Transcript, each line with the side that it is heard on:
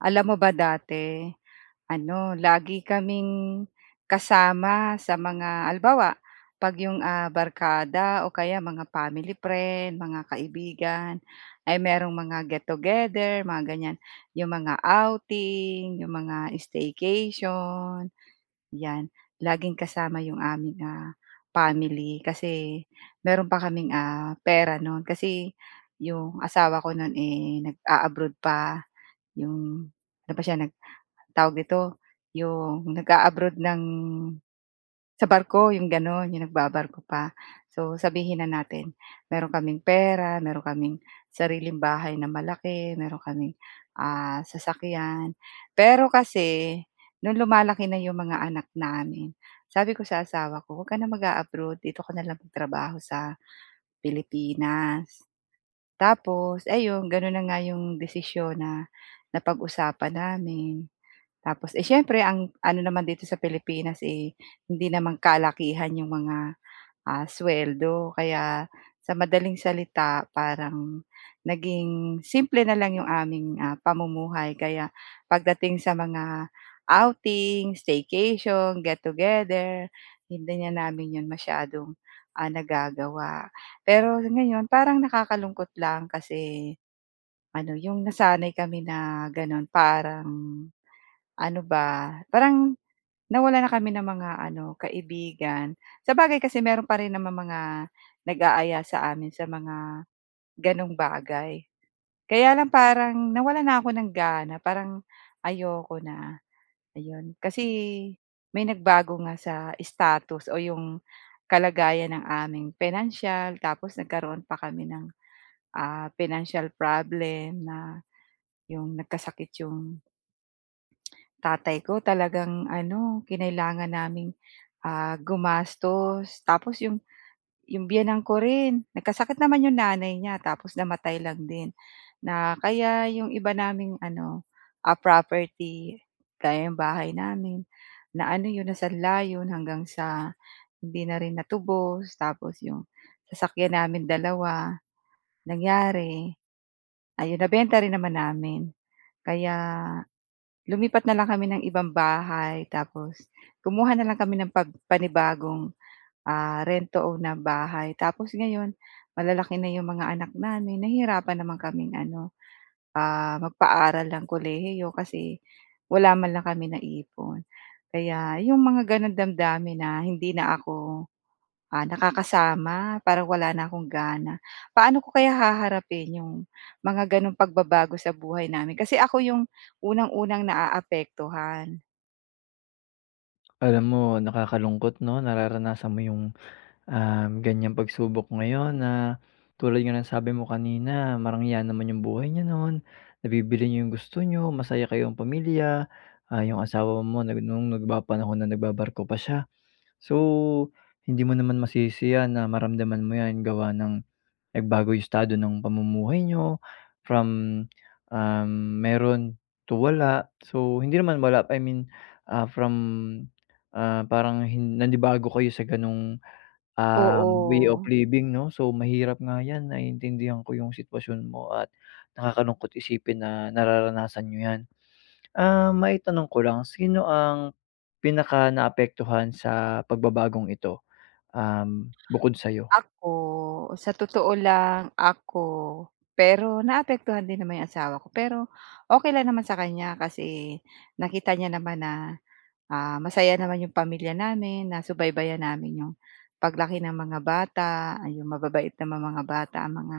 right: Alam mo ba dati, ano, lagi kaming kasama sa mga halimbawa kapag iyong ah, barkada o kaya mga family friend, mga kaibigan ay mayroong mga get together, mga ganyan. Iyong mga outing, iyong mga staycation, yan. Laging kasama iyong aming, ah, family kasi mayroon pa kaming ah, pera noon. Kasi iyong asawa ko noon eh nag-aabroad pa, iyong ano pa siya nagtawag nito iyong nag-aabroad ng sa barko iyong ganoon, iyong nagbabarko pa. So sabihin na natin mayroon kaming pera, meron kaming sariling bahay na malaki, mayroon kaming ah, sasakyan. Pero kasi, nung lumalaki na iyong mga anak namin, sabi ko sa asawa ko, "Wag ka na mag-aabroad, dito ka na lang magtrabaho sa Pilipinas." Tapos ayun, ganoon na nga iyong desisyon na napag-usapan namin. Tapos eh, siyempre ang ano naman dito sa Pilipinas eh hindi naman kalakihan yung mga, ah, sweldo. Kaya sa madaling salita, parang, naging simple na lang yung aming ah, pamumuhay kaya pagdating sa mga outing, staycation, get together, hindi na namin yun masyadong, ah, nagagawa. Pero ngayon, parang nakakalungkot lang kasi, ano iyong nasanay kami na ganoon parang ano ba? Parang nawalan na kami ng mga ano, kaibigan. Sabagay kasi mayroon pa rin namang mga nag-aaya sa amin sa mga, ganung bagay. Kaya lang parang nawalan na ako ng gana, parang ayoko na, ayun. Kasi, may nagbago nga sa status o iyong kalagayan ng aming pinansiyal, tapos nagkaroon pa kami ng ah, financial problem na yung nagkasakit yung tatay ko talagang ano kinailangan naming ah, gumastos. Tapos iyong iyong biyenan ko rin, nagkasakit naman iyong nanay niya, tapos namatay lang din. Na kaya iyong iba naming ano, ah, property, gaya iyong bahay namin, na ano iyon na sanla iyon hanggang sa hindi na rin natubos, tapos iyong sasakyan namin dalawa, nangyari, ayun, nabenta rin naman namin, kaya lumipat na lang kami ng ibang bahay tapos kumuha na lang kami ng pag panibagong ah, rent to own na bahay tapos ngayon malalaki na iyong mga anak namin nahirapan naman kaming ano, ah, magpaaral ng kolehiyo kasi wala man lang kami naipon. Kaya iyong mga ganoon damdamin na hindi na ako ah, nakakasama parang wala na akong gana. Paano ko kaya haharapin iyong mga ganong pagbabago sa buhay namin? Kasi ako iyong unang-unang naaapektuhan.
left: Alam mo, nakakalungkot 'no, nararanasan mo yung, um, ganyang pagsubok ngayon na tulad nga ng sabi mo kanina marangya naman yung buhay niyo noon, nabibili niyo yung gusto niyo, masaya kayong pamilya, ah, yung asawa mo rin na nung nagpapanahon na nagbabarko pa siya. So, hindi mo naman masisi 'yan na maramdaman mo 'yan gawa ng nagbago yung estado ng pamumuhay niyo, from, ah, meron to wala. So, hindi naman wala, I mean, ah, from, ah, parang hin nanibago kayo sa ganong, um, way of
right: Oo.
left: living, 'no. So, mahirap nga 'yan naiintindihan ko yung sitwasyon mo at nakakalungkot isipin na nararanasan niyo 'yan. Ah, maitanong ko lang, sino ang pinakanaapektuhan sa pagbabagong ito, um, bukod sa'yo?
right: Ako, sa totoo lang ako. Pero naapektuhan din naman 'yong asawa ko pero okey lang naman sa kanya kasi nakita niya naman na, ah, masaya naman 'yong pamilya namin, nasubaybayan namin 'yong paglaki ng mga bata, 'yong mababait na mga bata ang mga,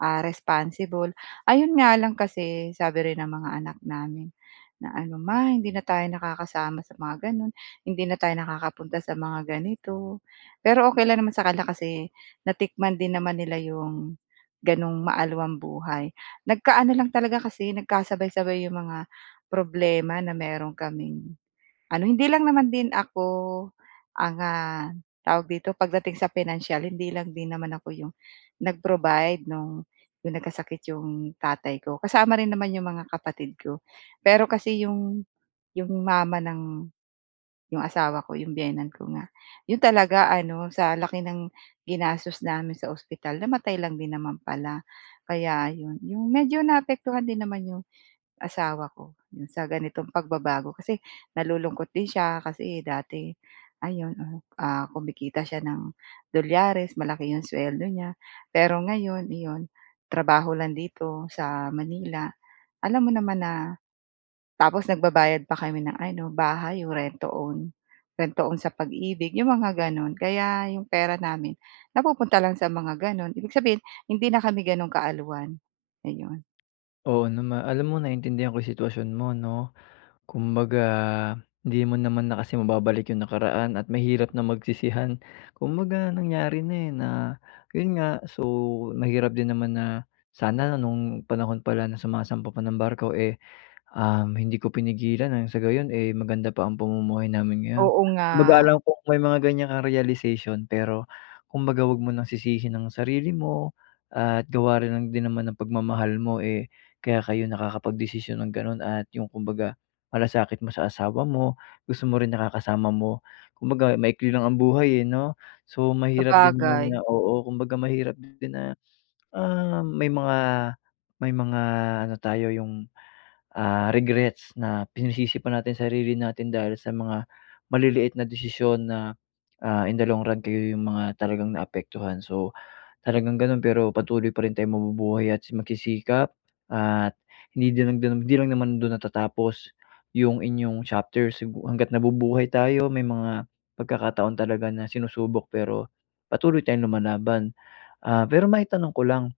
right: ah, responsible. Ayun nga lang kasi sabi rin ng mga anak namin na ano, "Ma hindi na tayo nakakasama sa mga gano'n, hindi na tayo nakakapunta sa mga ganito." Pero okey lang naman sa kanila kasi natikman din naman nila 'yong gano'n maalwan buhay. Nagkaano lang talaga kasi nagkasabay-sabay 'yong mga problema na meron kaming ano, hindi lang naman din ako ang, ah, tawag dito pagdating sa pinansiyal, hindi lang din naman ako 'yong nag-provide nung yung nagkasakit yung tatay ko. Kasama rin naman yung mga kapatid ko. Pero kasi yung yung mama ng 'yong asawa ko 'yong biyenan ko nga, 'yon talaga ano, sa laki ng ginastos namin sa ospital namatay lang din naman pala. Kaya 'yon, 'yong medyo naapektuhan din naman 'yong asawa ko 'yong sa ganitong pagbabago kasi nalulungkot din siya kasi dati ayon, ah, kumikita siya ng dolyares, malaki 'yong suweldo niya pero ngayon iyon, trabaho lang dito sa Manila. Alam mo naman na tapos nagbabayad pa kami ng ano, bahay 'yong rent to own. Rent to own sa Pag-Ibig 'yong mga gano'n, kaya 'yong pera namin napupunta lang sa mga gano'n, ibig sabihin hindi na kami gano'n kaalwan, ayon.
left: Oo, nama alam mo naintindihan ko yung sitwasyon mo 'no. Kumbaga hindi mo naman na kasi mababalik yung nakaraan at mahirap na magsisihan kumbaga nangyari na, eh, na yun nga so, mahirap din naman na, "Sana nung panahon pala na sumasampa pa ng barko, eh, um, hindi ko pinigilan ang sa gayon, eh, maganda pa ang pamumuhay namin ngayon."
right: Oo, nga.
left: Kumbaga alam kong may mga ganyan kang realization pero kumbaga 'wag mo nang sisihin ang sarili mo at gawa rin lang din naman ng pagmamahal mo, eh, kaya kayo nakakapagdesisyon ng ganun at yung kumbaga malasakit mo sa asawa mo. Gusto mo rin nakakasama mo, kumbaga maikli lang ang buhay, eh, 'no. So, mahirap din naman na
right: Sabagay.
left: oo kumbaga mahirap din na, ah, may mga may mga ano tayo yung, ah, regrets na pinasisi pa natin sarili natin dahil sa mga maliliit na desisyon na, ah, in the long run kayo yung mga talagang naapektuhan. So, talagang ganun pero patuloy pa rin tayong mabubuhay at si magsisikap at hindi din lang dun hindi lang naman dun natatapos yung inyong chapters, sigu hangga't nabubuhay tayo may mga pagkakataon talaga na sinusubok pero patuloy tayong lumalaban. Ah, pero maitanong ko lang,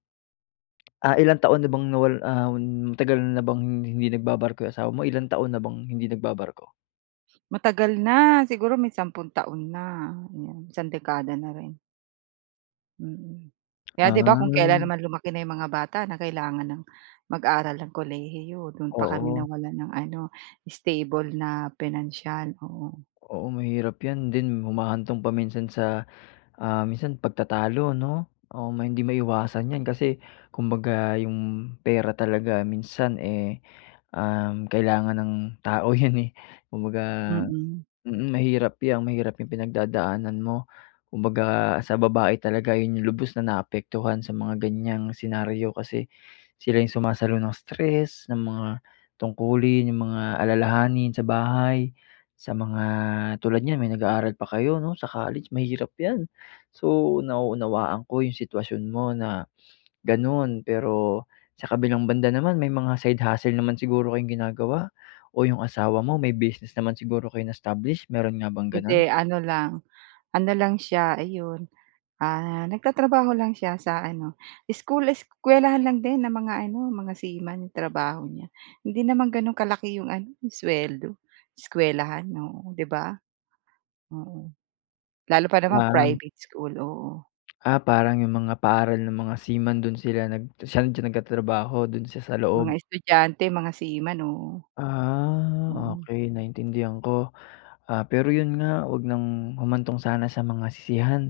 left: ah, ilang taon na bang nawal ah, matagal na bang hindi nagbabarko yung asawa mo? Ilang taon na bang hindi nagbabarko?
right: Matagal na, siguro may sampung taon na. Oo isang dekada na rin. Mm kaya 'di ba kung kailan
left: Ah.
right: naman lumaki na yung mga bata na kailangan ng mag-aral ng kolehiyo dun pa kami
left: Oo.
right: nawalan ng ano stable na pinansiyal, oo.
left: Oo mahirap yan din humahantong pa minsan sa, ah, minsan pagtatalo no? O may hindi maiwasan yan kasi kumbaga yung pera talaga minsan eh, um, kailangan ng tao yun eh, kumbaga,
right: Mm.
left: mm, mahirap yan mahirap yang pinagdadaanan mo. Kumbaga sa babae talaga yun yung lubos na naapektuhan sa mga ganyang senaryo, kasi sila yung sumasalo ng stress, ng mga tungkulin, yung mga alalahanin sa bahay. Sa mga, tulad niyan may nag-aaral pa kayo 'no sa college, mahirap yan. So nauunawaan ko yung sitwasyon mo na, ganun. Pero sa kabilang banda naman may mga side hustle naman siguro kayong ginagawa? O yung asawa mo may business naman siguro kayong na-establish meron nga bang ganun?
right: Hindi ano lang ano lang siya, ayun, ah, nagtatrabaho lang siya sa ano school eskuwelahan lang din ng mga ano mga seaman trabaho niya. Hindi naman ganun kalaki iyong ano yung sweldo, eskuwelahan oo 'di ba? Oo lalo pa naman
left: Ah.
right: private school oo.
left: Ah, parang yung mga paaral nung mga seaman dun sila nag san siya nagtatrabaho dun siya sa
right: Mga
left: loob.
right: estudyante mga seaman oo.
left: Ah,
right: Mhm.
left: okey naintindihan ko. Ah, pero iyon nga huwag nang humantong sana sa mga sisihan.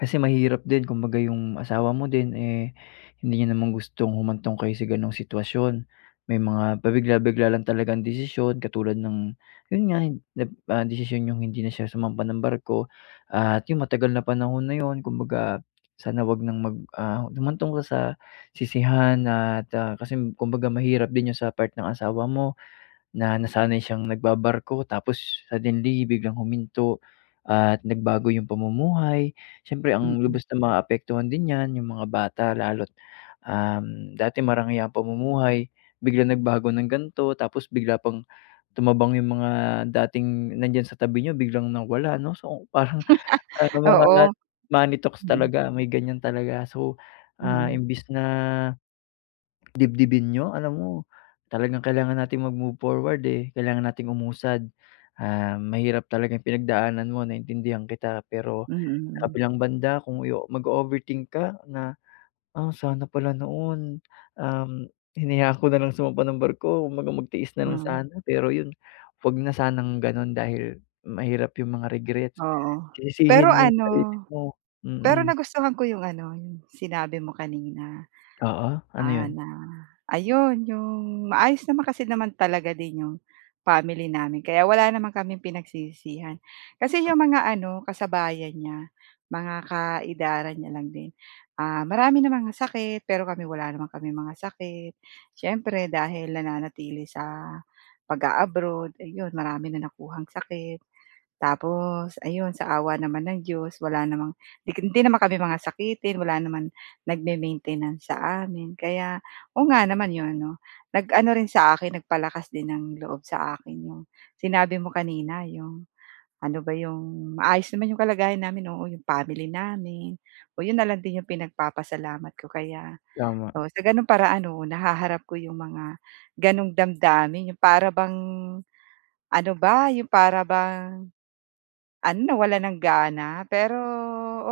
left: Kasi mahirap din kumbaga yung asawa mo din eh hindi niya naman gustong humantong kayo sa ganong sitwasyon. May mga pabigla-bigla lang talagang desisyon katulad ng, yun nga, nag ah, desisyon iyong hindi na siya sumampa ng barko at yung matagal na panahon na iyon kumbaga sana huwag nang mag ah, humantong pa sa sisihan at ah, kasi kumbaga mahirap din yun sa part ng asawa mo na nasanay siyang nagbabarko tapos suddenly biglang huminto at nagbago yung pamumuhay. Siyempre ang
right: Mm.
left: lubos na maaapektuhan din niyan yung mga bata lalo at um, dati marangya ang pamumuhay, biglang nagbago ng gan'to, tapos bigla pang tumabang yung mga dating nandiyan sa tabi niyo biglang nawala no? So parang mga
right: Oo,
left: money talks
right: mm.
left: talaga may ganyan talaga. So, ah,
right: Mhm.
left: imbes na dibdibin niyo? Alam mo, talagang kailangan nating mag move forward eh kailangan nating umusad. Um, mahirap talagang pinagdaanan mo naiintindihan kita. Pero,
right: Mm,
left: sa
right: hmm.
left: kabilang banda kung mag-o-overthink ka, na, "Ah, sana pala noon um, hinayaan ko na lang sumampa ng barko" Kumbaga magtiis na lang
right: Mm.
left: sana. Pero iyon huwag na sanang ganun dahil mahirap iyong mga regrets.
right: Oo pero
left: Sisisihin mo sarili
right: ano,
left: mo
right: pero
left: mm.
right: nagustuhan ko yung ano yung sinabi mo kanina.
left: Oo ano
right: Ah,
left: yun?
right: na ayon, yung maayos naman kasi naman talaga din yung family namin kaya wala naman kaming pinagsisihan. Kasi yung mga ano, kasabayan niya, mga ka-edaran niya lang din. Ah, marami ng mga sakit, pero kami wala naman kaming mga sakit. Siyempre dahil nananatili sa pag-a-abroad eh iyon, marami na nakuhang sakit. Tapos ayon, sa awa naman ng Diyos wala namang di hindi naman kami mga sakitin wala naman nagme-maintenance sa amin kaya oo nga naman iyon ano, nag-ano rin sa akin nagpalakas din ng loob sa akin yung sinabi mo kanina yung ano ba yung maayos naman iyong kalagayan namin, oo, iyong family namin, oo yun na lang din yung pinagpapasalamat ko kaya,
left: Tama.
right: oo sa ganong para ano nahaharap ko yung mga ganoong damdamin, yung para bang, ano ba, yung para bang, ano na wala nang gana pero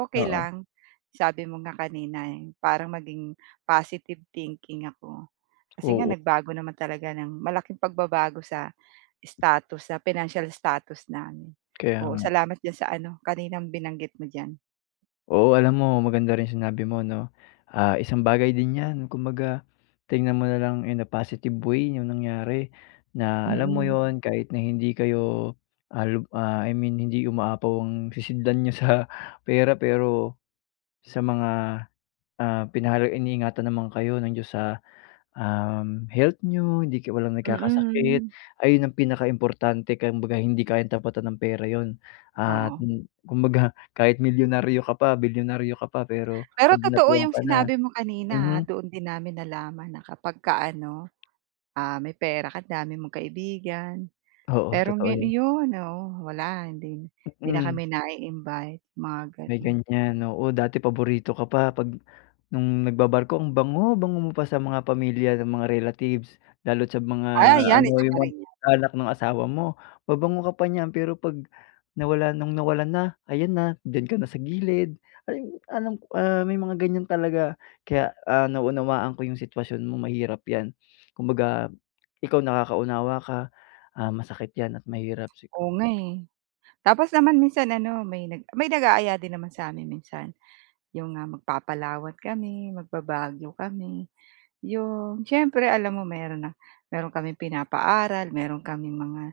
right: okey
left: Oo.
right: lang sabi mo nga kanina eh parang maging positive thinking ako. Kasi nga
left: Oo.
right: nagbago naman talaga ng malaking pagbabago sa status sa financial status namin.
left: Kaya
right: Oo
left: nga.
right: salamat diyan sa ano kaninang binanggit mo diyan.
left: Oo alam mo maganda rin yung sinabi mo 'no. Ah, isang bagay din yan, kumbaga tingnan mo na lang in a positive way yung nangyari, na alam mo
right: Mm.
left: yun kahit na hindi kayo, ah ah, I mean hindi umaapaw ang sisidlan niyo sa pera. Pero, sa mga, ah, pinahalag iniingatan naman kayo ng Diyos sa um, health niyo, hindi ka walang nagkakasakit.
right: Mm.
left: Ayun ang pinaka importante kumbaga hindi kayang tapatan ng pera iyon. Ah,
right: Oo.
left: kumbaga kahit milyonaryo ka pa, bilyonaryo ka pa, pero
right: Pero
left: pag
right: totoo
left: dinapuan
right: yung
left: ka na
right: sinabi mo kanina ah,
left: mhm.
right: doon din namin nalaman na kapagka ano, ah, may pera ka dami mong kaibigan.
left: Oo,
right: Pero
left: totoo
right: ngay
left: yun.
right: ayun oo wala hindi hindi na
left: Mm.
right: kami nai-invite, mga
left: May
right: ganun.
left: ganyan oo dati paborito ka pa pag nung nagbabarko ang bango-bango mo pa sa mga pamilya na mga relatives lalo at sa mga
right: Ah, 'yan
left: ano
right: isa pa
left: yung mga
right: rin yan.
left: anak ng asawa mo. Mabango ka pa niyan pero pag nawala nung nawalan na ayan na diyan ka na sa gilid ay alam ah, may mga ganyan talaga. Kaya ah, naunawaan ko yung sitwasyon mo mahirap yan. Kumbaga, ikaw nakakaunawa ka ah, masakit yan at mahirap sigu
right: Oo nga eh. Tapos naman minsan ano may may nag-aaya din naman sa amin minsan yung nga mag Papalawan kami, magba-Baguio kami. Yung siyempre alam mo meron na meron kaming pinapaaral, meron kaming mga,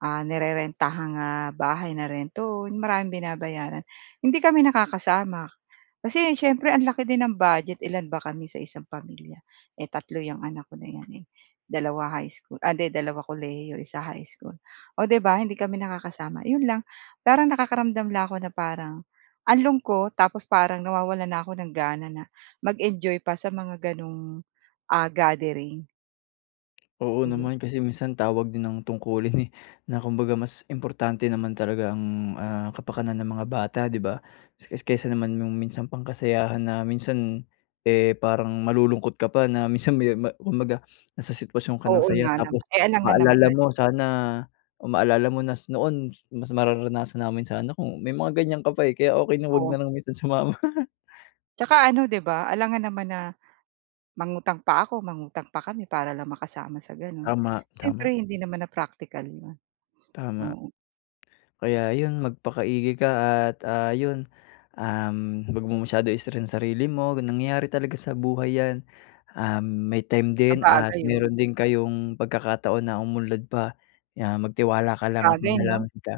right: ah, nirerentahang ah, bahay na rent to own, maraming binabayaran. Hindi kami nakakasama, kasi siyempre ang laki din ng budget ilan ba kami sa isang pamilya, eh tatlo yang anak ko na yan eh, dalawa high school ah 'di dalawa kolehiyo isa high school. Oh 'di ba hindi kami nakakasama yun lang. Parang nakakaramdam lang ako na parang ang lungkot ko tapos parang nawawalan na ako ng gana na mag-enjoy pa sa mga ganong ah, gathering.
left: Oo
right: Oh, yun.
left: naman. Kasi minsan tawag din ng tungkulin eh, na kumbaga mas importante naman talaga ang, ah, kapakanan ng mga bata, di ba? Es kaysa naman yung minsan pang kasayahan na minsan ,eh, parang malulungkot ka pa, na minsan me ma kumbaga nasa sitwasyon ka ng
right: Oo
left: saya
right: nga
left: tapos
right: naman. Eh alangan naman,
left: maalala
right: eh
left: mo sana maalala mo na, "Noon mas mararanasan namin sana kung," may mga ganiyan ka pa eh. Kaya okey na 'wag
right: Oo.
left: na lang minsan sumama.
right: Tsaka ano, 'di ba, alangan naman na mangutang pa ako, mangutang pa kami, para lang makasama sa gano'n.
left: Tama, tama.
right: Siyempre hindi naman na praktikal 'yon,
left: Tama.
right: oo.
left: Kaya yun magpakaigi ka at, ah, yun, um, 'wag mo masyado stressin sarili mo, nangyayari talaga sa buhay yan. Um, may time din at
right: Sabagay, yun.
left: meron din kayong pagkakataon na umunlad pa. 'Yan magtiwala ka lang at
right: Sabagay, 'no?
left: manalangin ka.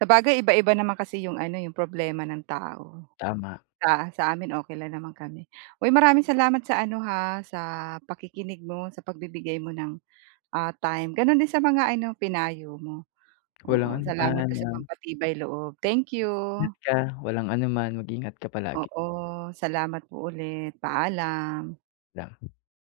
right: Sabagay iba-iba naman kasi yung ano eh, yung problema ng tao.
left: Tama.
right: Sa sa amin okey lang naman kami. Uy, maraming salamat sa ano ha, sa pakikinig mo, sa pagbibigay mo ng, ah, time. Gano'n din sa mga ano, pinayo mo,
left: Walang
right: oo. Salamat
left: anuman,
right: din sa
left: ah
right: pampatibay loob. Thank you!
left: Ingat ka. Walang anuman. Mag-ingat ka palagi.
right: Oo. Salamat po ulit. Paalam.
left: La